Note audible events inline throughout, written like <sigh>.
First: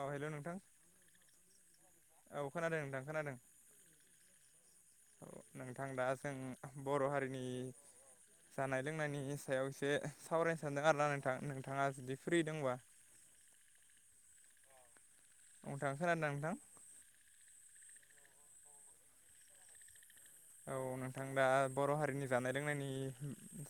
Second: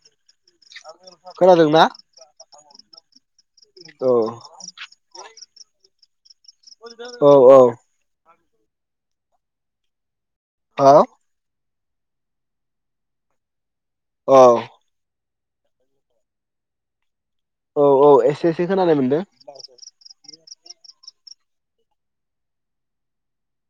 औ- हेल' नोंथां खोनादोंना औ- खोनादों नोंथां खोनादों औ औ- नोंथां दा- जों बर' हारिनि औ- औ- जानाय लोंनायनि सायाव एसे सावरायनो औ सानदों आरोना नोंथां। नोंथाङा जुदि फ्रि दंबा औ- नोंथां खोनादों नोंथां औ- औ- एसे- एसे- खोनानाय मोनदों औ- नोंथां दा बर' हारिनि जानाय लोंनायनि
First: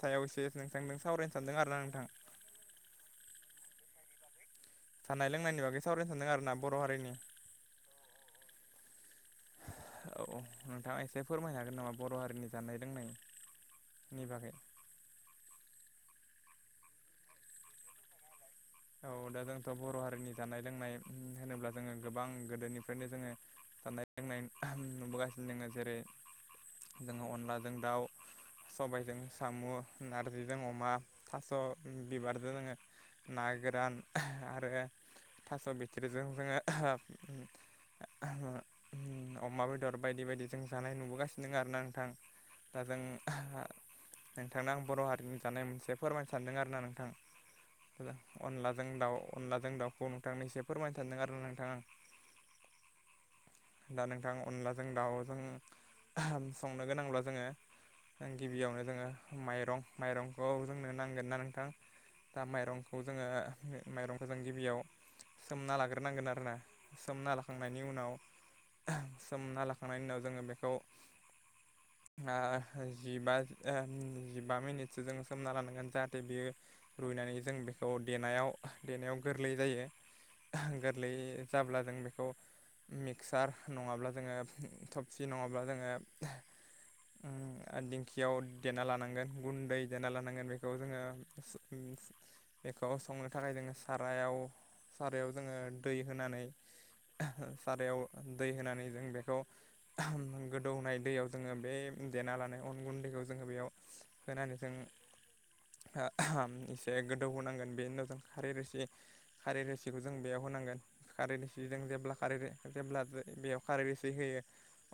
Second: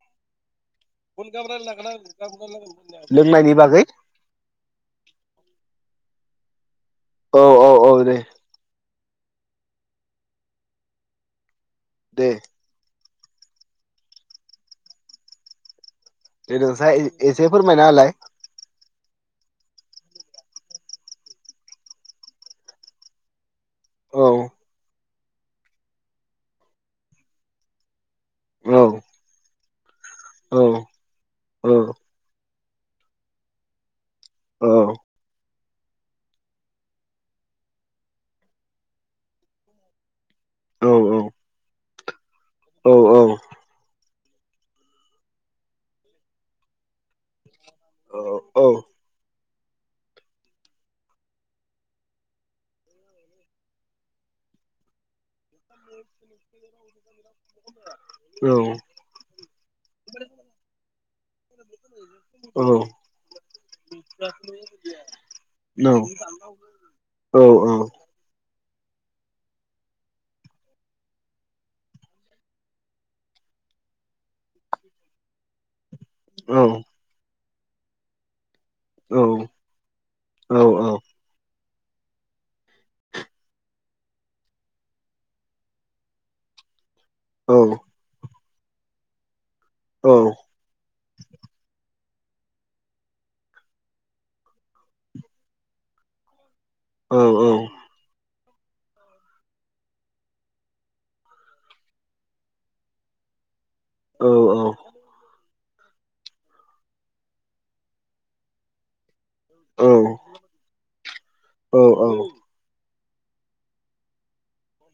सायाव एसे नोंथांजों सावरायनो सानदों आरोना नोंथां लोंनायनि बागै जानाय लोंनायनि बागै सावरायनो सानदों आरोना बर' हारिनि। औ- औ- औ- दे- औ- नोंथाङा एसे फोरमायनो हागोन नामा बर' दे हारिनि जानाय लोंनायनि निभागै। बे ननोस एसे फोरमायनाालाय <unintelligible> औ- दा- जोंथ' बर' हारिनि जानाय लोंनाय होनोब्ला जोङो गोबां गोदोनिफ्रायनो जोङो जानाय औ लोंनाय नुबोगासिनो जोङो जेरै जोङो अनलाजों दाउ औ सबायजों साम' नारजिजों अमा थास' औ बिबारजों जोङो ना गो गोदान आरो थास' बिथ्रिजों जोङो अमा बेदर बायदि बायदि जों औ जानाय नुबोगानिनो दं आरो ना। गोथां दा औ जों औ औ नोंथांनो आं बर' हारिनि जानाय मोनसे फोरमायनो सानदों आरोना नोंथां। नंगौ अनलाजों दाउ अनलाजों दाउखौ नोंथांनि एसे फोरमायनो सानदों आरो नोंथां आं। दा नोंथां अनलाजों दाउजों संनो गोनांब्ला जोङो गिबियावनो जोङो माइरं माइरंखौ जोंनो नांगोन ना नोंथां दा माइरंखौ जोङो माइरंखौ जों गिबियाव सोमना लाग्रोनांगोन आरोना सोमना लाखांनायनि उनाव सोमना लाखांनायनि उनाव जोङो बेखौ जिब जिबा मिनिटसो जों सोमना लानांगोन जाहाथे बेयो रुइ जों बेखौ दनायाव देनायाव गोरलै जायो गोरलै जाब्ला जों बेखौ मिक्सार नङाब्ला जोङो थबसि नङाब्ला जोङो आरो दिंखियाव देना लानांगोन गुन्दै देना लानांगोन बेखौ जोङो बेखौ संनो थाखाय जोङो सारायाव सारायाव जोङो दै होनानै सारायाव दै होनानै जों बेखौ गोदौनाय दैयाव जोङो बे देना लानाय अन गुन्दैखौ जोङो बेयाव होनानै जों एसे गोदौ होनांगोन बेनि उनाव जों खारै रोसि खारै रोसिखौ जों बेयाव होनांगोन खारै रोसि जों जेब्ला जेब्ला बेयाव खारै रोसि होयो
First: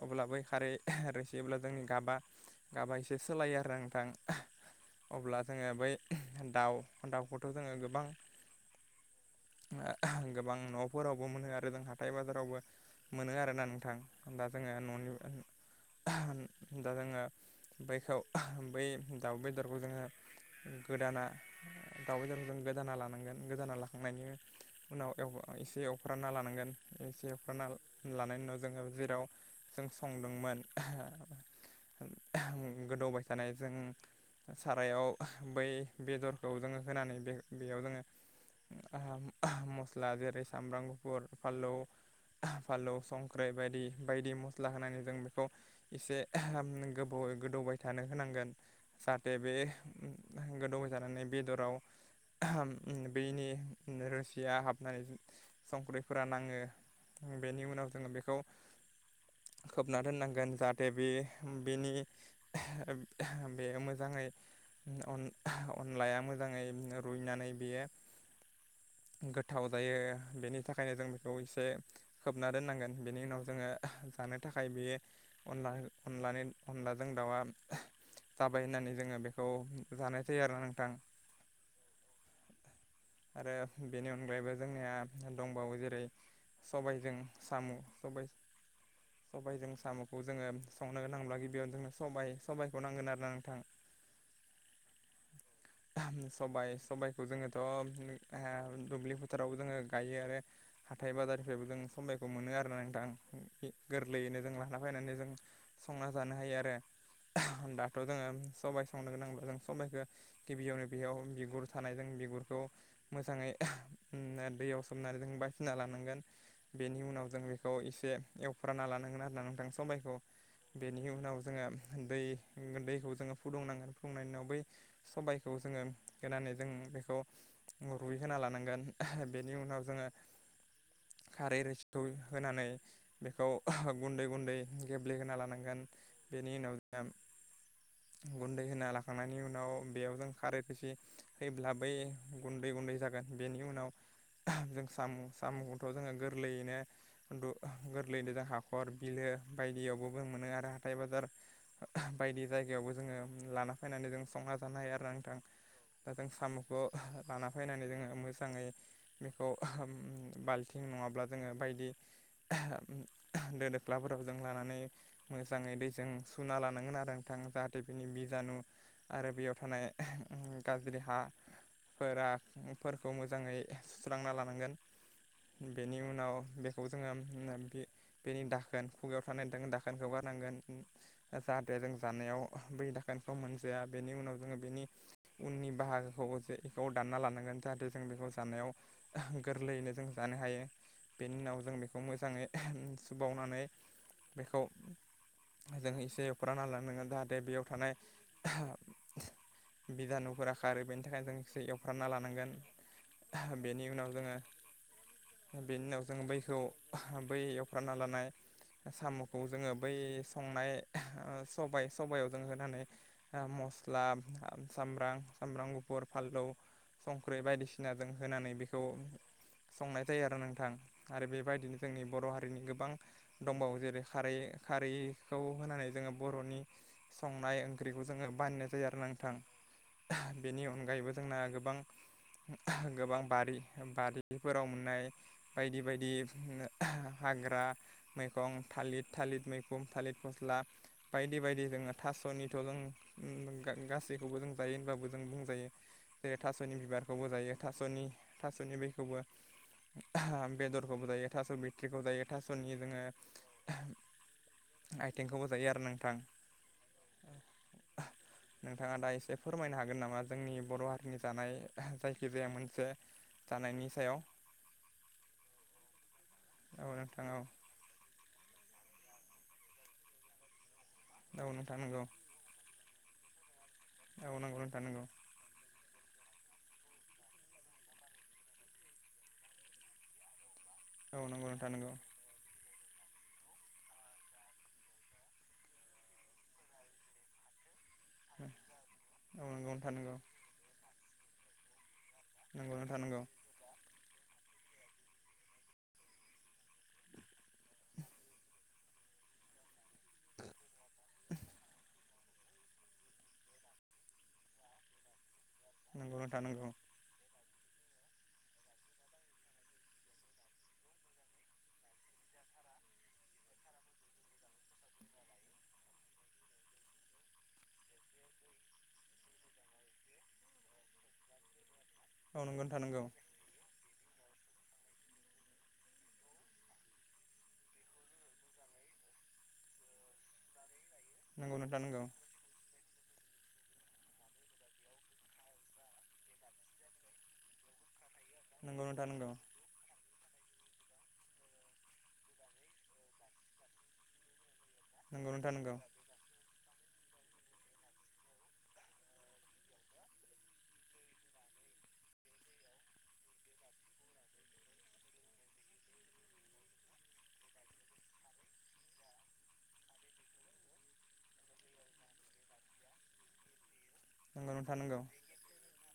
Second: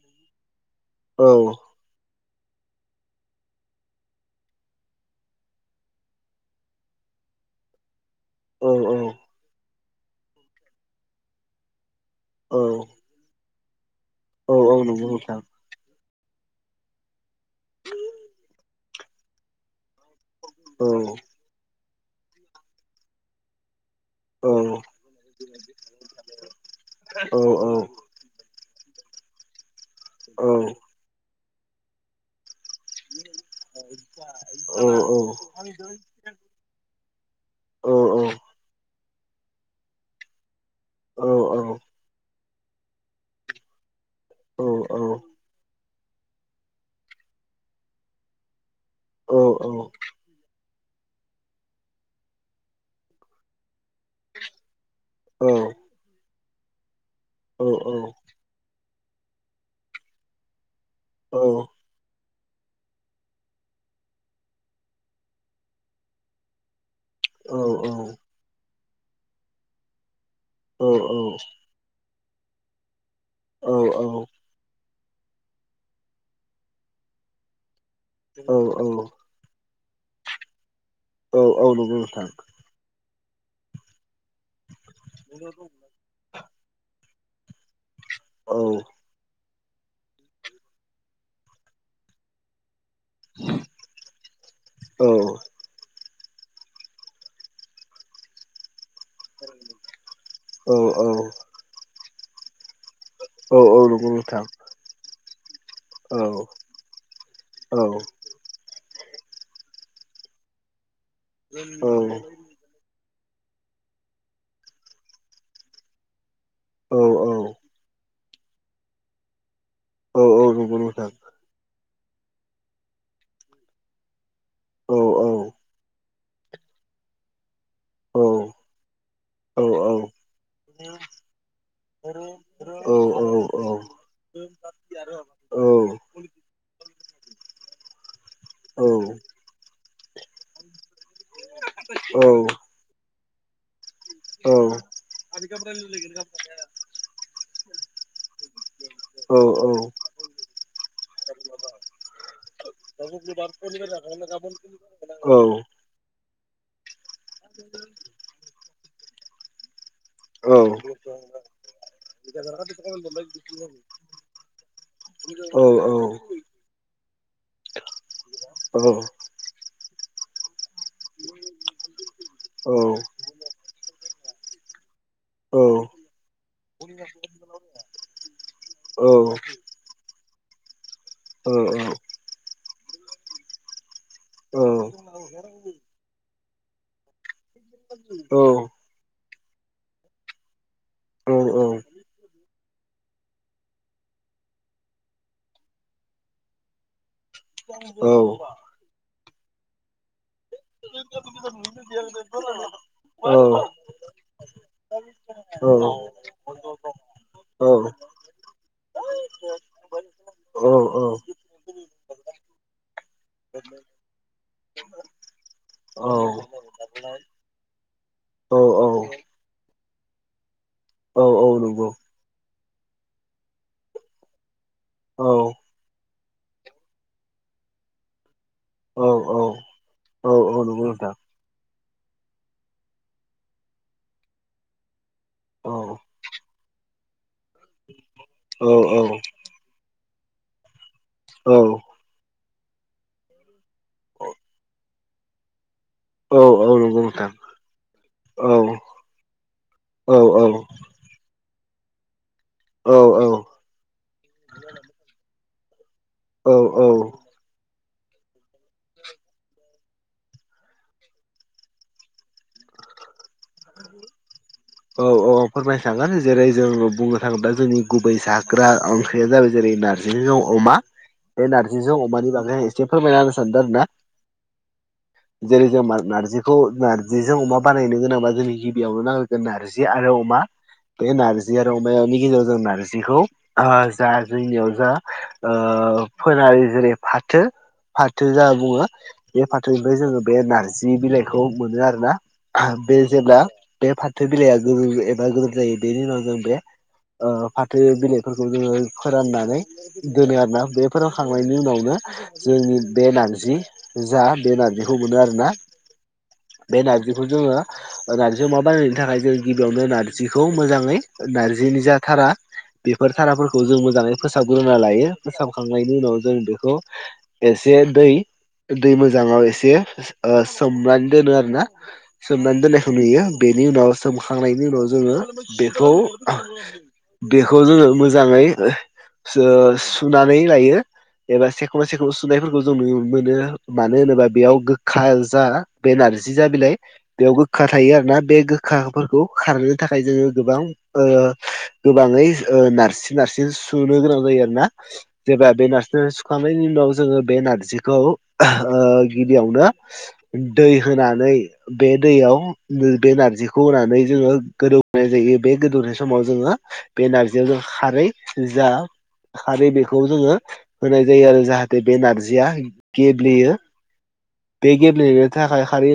अब्ला बै खारै <unintelligible> जोंनि गाबा गाबा एसे सोलायो आरो नोंथां अब्ला जोङो बै दाउ दाउखौथ' जोङो गोबां गोबां न'फोरावबो मोनो आरो जों हाथाय बाजारावबो मोनो आरो ना थां दा जोङो न'नि नोंथां दा जोङो बैखौ बै दाउ बेदरखौ जोङो औ गोदाना दाव बेदर खो नों गोदाना लानांगोन गोदाना लाखांनायनि औ उनाव एसे एवफ्रामना लानांगोन एसे औ एवफ्रामना लानायनि उनाव जोङो जेराव जों संदोंमोन गोदौबाय थानाय जों सारायाव जों <unintelligible> होनानै बे-बेयाव जोङो मस्ला जेरै सामब्रां गुफुर फानलु फालौ संख्रि बायदि बायदि मस्ला होनानै जों बेखौ एसे गोबाव गोदौबाय थानो होनांगोन जाहाथे बे गोदौबाय थानानै बेदराव बेनि रोसिया हाबनानै संख्रिफोरा नाङो बेनि उनाव जोङो बेखौ खोबना दोननांगोन जाहाथे बे बेनि बे मोजां अनलाया मोजाङै रुइनानै बेयो <unintelligible> गोथाव जायो बेनि थाखायनो जों बेखौ एसे खोबना दोननांगोन बेनि उनाव जोङो जानो थाखाय बेयो अनला अनलानि अनलाजों दाउआ जाबाय होननानै जोङो बेखौ जानाय थायो आरोना नोंथां औ औ नंगौ नोंथां आरो बेनि अनगायैबो जोंनिया दंबावो जेरै सबायजों साम' सबाय सबायाइजों साम'खौ जोङो संनो गोनांब्ला गिबियावनो जोंनो सबाइ सबखौ नांगोन आरो ना नोंथां <inaudible> औ सबाइ सबायाइखौ जोङोथ' दुब्लि फोथाराव जोङो गायो आरो नंगौ नोंथां औ नंगौ हाथाय बाजारनिफ्रायबो जों समायखौ मोनो आरोना नोंथां। गोरलैयैनो नोंथां जों लाना फैनानै जों संना जानो हायो आरो। ओ दाथ' औ जोङो सबाय संनो गोनांब्ला‌जों सबायखौ गिबियावनो बेयाव बिगुर थानाय जों बिगुरखौ मोजाङै ओ दैयाव सोमनानै जों बासिना लानांगोन औ बेनि उनाव जों औ बेखौ इसे एवफ्राना लानांगोन आरो ना नोंथां समबायखौ औ औ नंगौ बेनि नोंथां उनाव जोङो दै दैखौ जोङो फुदुंनांगोन फुदुंनायनि उनाव बै औ औ औ सबायखौ जोङो होनानै जों बेखौ रुइहोना लानांगोन बेनि उनाव जोङो <inaudible> ओं खारै रिसिखौ होनानै बेखौ गुन्दै गुन्दै गेब्लेहोना लानांगोन बिनि उनाव ओम गुन्दै होना लाखांनायनि उनाव बेयाव जों खारै इसि होयोब्ला बै गुन्दै गुन्दै जागोन बेनि उनाव जों साम' साम'खौथ' जोङो गोरलैयैनो दु गोरलैयै जा हाखर बिलो औ औ बायदियावबो मोनो आरो हाथाय बाजार बायदि औ नंगौ औ जायगायावबो जोङो लाना फैनानै जों संना जानो हायो आरो नोंथां दा जों साम'खौ लाना फैनानै जोङो मोजाङै बेखौ ओम बाल्थिं नङाब्ला जोङो बायदि दो दोख्लाफोराव जों लानानै मोजाङै दैजों सुना लानांगोन आरो नोंथां जाहाथे बिनि बिजानु आरो बेयाव थानाय गाज्रि हा फोरा फोरखौ मोजाङै सुस्रांना लानांगोन बेनि उनाव बेखौ जोङो बे बेनि दाखोन खुगायाव थानाय दाखोनखौ गारनांगोन जाहाथे जों जानायाव बै दा खोनखौ मोनजाया बेनि उनाव जों बेनि उननि बाहागोखौ जे बेखौ दानना लानांगोन जाहाथे जों बेखौ जानायाव गोरलैयैनो जों जानो हायो बेनि उनाव जों बेखौ मोजाङै सुबुबावनानै बेखौ जों एसे एवफ्राना लानांगोन जाहाथे बेयाव थानाय बिजानुफोरा खारो बेनि थाखायनो जोंसे एवफ्रामना लानांगोन बेनि उनाव जोङो बेनि उनाव जों बैखौ बैयाव एवफ्राना लानाय साम'खौ जोङो बै संनाय ओ सबाय सबायाव जों होनानै मस्ला, सामब्रां, सामब्राम गुफुर, फानलौ संख्रि बायदिसिना जों होनानै बेखौ संनाय जायो आरो नोंथां आरो बेबायदिनो जोंनि बर' हारिनि गोबां दंबावो जेरै खारै खारैखौ होनानै जोङो बर'नि संनाय ओंख्रिखौ जोङो बाननाय जायो आरो नों थां औ औ बेनि नंगौ अनगायैबो नोंथां जोंना गोबां गोबां बारि बारिफोराव मोननाय औ बायदि औ बायदि हाग्रा मैगं औ थालिर थालिर मैखुं, थालिर फस्ला बायदि बायदि जोङो थास'निथ' जों ओं गा खौबो जों जायोब जों बुंजायो जेरै औ औ थास'नि नंगौ बिबारखौबो नोंथां जायो थ औ थास'नि बेखौ बो औ औ बेदरखौबो जायो, थास' बिथट्रिखौ जायो थास'नि जोङो आइटेंखौबो जायो आरो नोंथां औ औ औ नोंथाङा दा एसे फोरमायनो हागोन नामा जोंनि बर' हारिनि जानाय जायखिजाया मोनसे जानायनि सायाव। औ औ फोरमायनो थांब्लानो जेरै औ जोंङो बुंनो नोंथां औ थाङोब्ला जोंनि गुबै जाग्रा ओं ख्रिया जाबाय जेरै नारजि जों अमा। बे औ नोंथां नारजिजों नंगौ अमानि बागै एसे फोरमायना होनो सानदों आरो ना नोंगौ नोंथां नोंगौ जेरै जों नारजिखौ नारजिजों अमा बानायनो गोनांबा जोंनि गिबियावनो नांगिरगोन नारजि आरो अमा औ बे नंगौ नारजि नोंथां आरो नंगौ अमानि गेजेराव नार बिखौ आ जा जोंनियाव जा ओ फोनानै जेरै फाथो फाथो जा औ बुङो बे नंगौ नोंथां फाथोनिफ्राय नंगौ जोङो बे नारजि बिलाइखौ मोनो आरोना नंगौ बे नोंथां नंगौ जेब्ला बे फाथो बिलाइया गोजौ एबा ग्रोम जायो बेनि उनाव जों बे ओ फाथो बिलाइफोरखौ जोङो फोराननानै दोनो आरोना बे फोरानखांनायनि उनावनो जोंनि बे नारजि जा बे नारजिखौ मोनो आरोना नंगौ नोंथां नंगौ बे नारजिखौ जोङो नार्जि अमा बायनायनि थाखाय जोंङो गिबियावनो नार्जिखौ मोजाङै नार्जिनि जाथारा बेफोर साराफोरखौ जों मोजाङै फोसाबग्रोना लायो फोसाबखांनायनि उनाव जों बेखौ एसे एसे दै दै मोजाङाव एसे ओ सोमनानै दोनो आरो ना औ सोमनान दोननायखौ नुयो बेनि नाव सोम- खांनायनि उनाव जोङो बेखौ बेखौ जोङो मोजाङै ओ सुनानै लायो एबा नंगौ नोंथां सेख'बा नंगौ सेखबा सुनायफोरखौ जों नुनो मोनो मानो होनोबा बेयाव गोखा जा बे नारजि जा बिलाय बेयाव गोखा थायो आरो ना बे नंगौ नोंथां गोखाफोरखौ नंगौ खारहोनो थाखाय जोङो गोबां ओ गोबाङै ओ नारसिन नारसिन सुनो गोनां जायो आरोना नंगौ जेबब्ला नोंथां बे नंगौ नारजि सुखांनायनि उनाव जोङो बे नारजिखौ गिबियावनो दै होनानै बे दैयाव बे नारजिखौ होनानै जोङो गोदौनाय जायो बे गोदौनाय समाव जोङो बे नारजियाव जों खारै जा खारै बेखौ जोङो होनाय जायो आरो जाहाथे बे नारजिया गेब्लेयो नंगौ बे गेब्लेनो थाखाय खारि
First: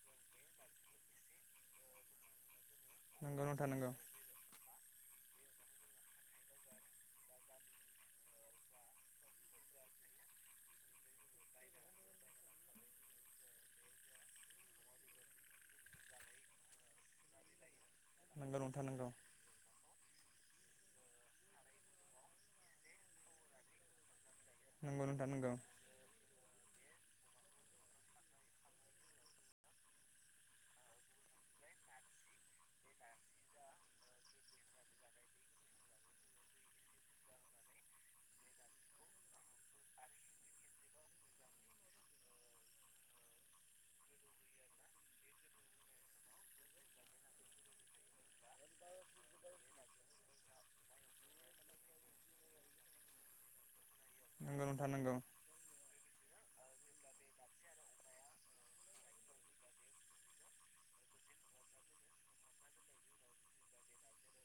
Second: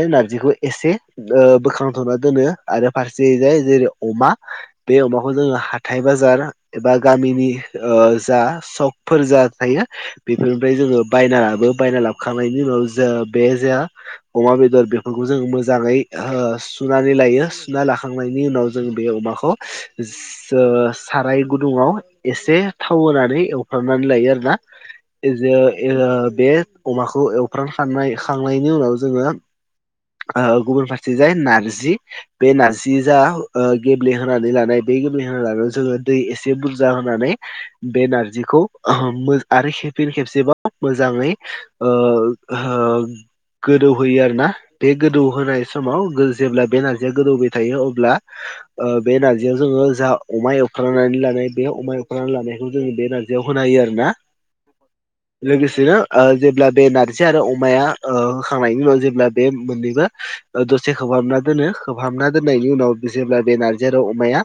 <unintelligible> नारजिखौ एसे ओ बोखांथ'ना दोनो आरो फारसे जाय नोंथां जेरै अमा बे अमाखौ जोङो हाथाय बाजार एबा गामिनि ओ जा सकफोर जा थायो बेफोरनिफ्राय जोङो बायनांआबो बायनानै लाबोखांनायनि उनाव जों बे जे अमा बेदर बेफोरखौ जों मोजाङै सु नानै लायो सुना नंगौ लाखांनायनि उनाव जों नोंथां बे नंगौ अमाखौ साराय गुदुआव एसे थाव होनानै एवफ्रामनानै लायो आरो नंगौ नोंथां नंगौ ना अमाखौ एवफ्राम खांनाय खांनायनि उनाव जोङो गुबुन फारसे जाय नारजि बे नारजि जा गेब्लेहोनानै लानाय इसे गेल्बे होननानै जोंङो दै एसे बुर बुरजा होनानै बे नारजिखौ आरो फिन खेबसेबाव मोजाङै ओ ओ गोदौहोयो आरोना बे गोदौहोनाय समाव जेब्ला बे नार्जिया गोदौबाय थायो अब्ला ओ बे नारजियाव जोङो जा अमा एवखांनानै लानाय बे अमा एवखांनान लानायखौ जोंङो बे नारजियाव होनो हायो आरो ना नंगौ नोंथां नंगौ लोगोसेनो ओ जेब्ला बे नारजि आरो अमाया होखांनायनि उनाव जेब्ला बे मोननैबो खोबहाबना दोनो खोबहाबना दोननायनि उनाव जेब्ला नारजि आरो अमाया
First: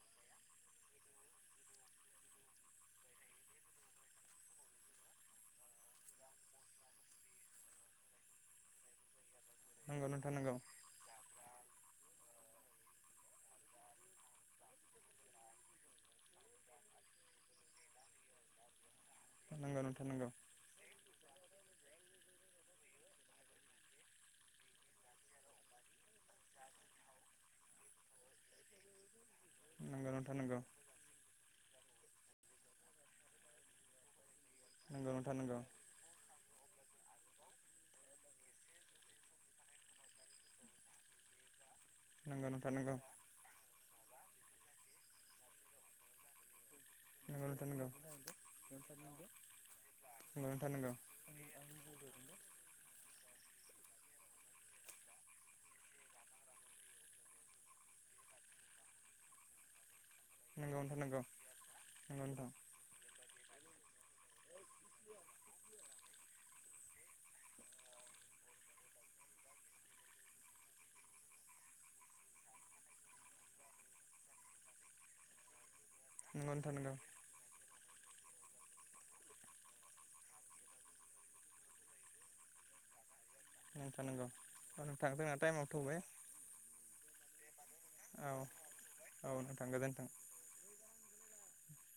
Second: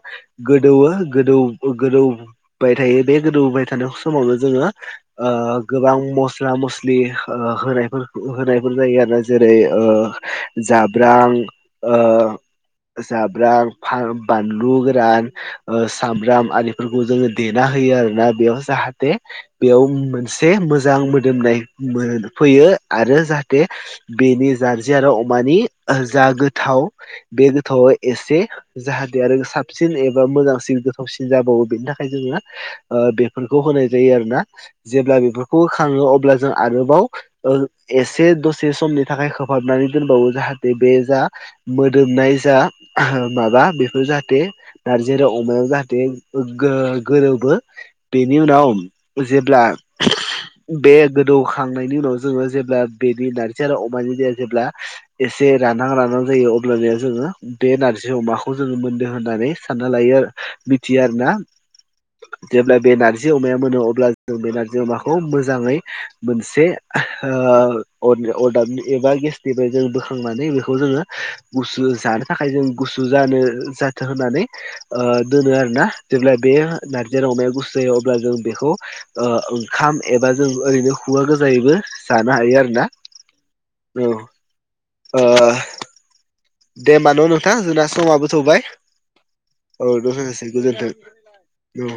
गोदौवो गोदौबाय थायो बे गोदौबाय थानाय समावनो जोङो ओ गोबां मस्ला मस होनायफोर जायो जेरै ओ नंगौ नोंथां नंगौ जाब्रां ओ जाब्रां बानलु गोरान सामब्राम आरि फोरखौ जोंङो देना होयो आरोना बेयाव जाहाथे नंगौ नोंथां नंगौ नोंथां मोन नंगौ फैयो आरो जाहाथे बेनि नारजि आरो अमानि जा गोथाव बे गोथावआ एसे जाहाथे आरो साबसिन नंगौ एबा नोंथां नंगौ मोजांसिन गोथावसिन जाबावो बेनि थाखाय जोंङो बेफोरखौ होनाय जायो आरोना नंगौ जेब्ला नोंथां नंगौ बेफोरखौ होखाङो अब्ला जों आरोबाव एसे दसे समनि थाखाय खोहाबनानै दोनबावो जाहाथे बे जा मोदोमनाय नंगौ जा नोंथां नंगौ माबा बेफोर जाहाथे नारजि आरो अमायाव जाहाथे नंगौ गोरोबो नोंथां नंगौ बेनि उनाव जेब्ला बे गोदौखांनायनि उनाव जोंङो जेब्ला बेनि नारजि आरो जेब्ला एसे रानहां रानां जायो अ जोंङो बे नारजि अमाखौ जोंङो होननानै सानना लायो आरो नंगौ नोंथां नंगौ नोंथां नंगौ नोंथां नंगौ नोंथां मिथियो आरो ना नंगौ नोंथां जेब्ला बे नारजि अमाया मोनो अब्ला जों बे नारजि अमाखौ मोजांङै मोनसे अदाब एबा गेसनिफ्राय जों बोखांनानै बेखौ जोंङो गुसु जानो थाखाय जों गुसु जानो जाथों होननानै दोनो आरो। ना जेब्ला बे नंगौ नारजि अमाया गुसु जायो अब्ला जों बेखौ ओंखाम एबा जों ओरैनो खुगा गोजायैबो जानो हायो आरोना। औ नोंथां नंगौ नोंथां ओ टाइमावबो थौवबाय। दे होमबा न' नोंथां जोंना समाबो थौबाय। औ नोंथां औ गोजोन्थों दसायै गोजोनथों औ।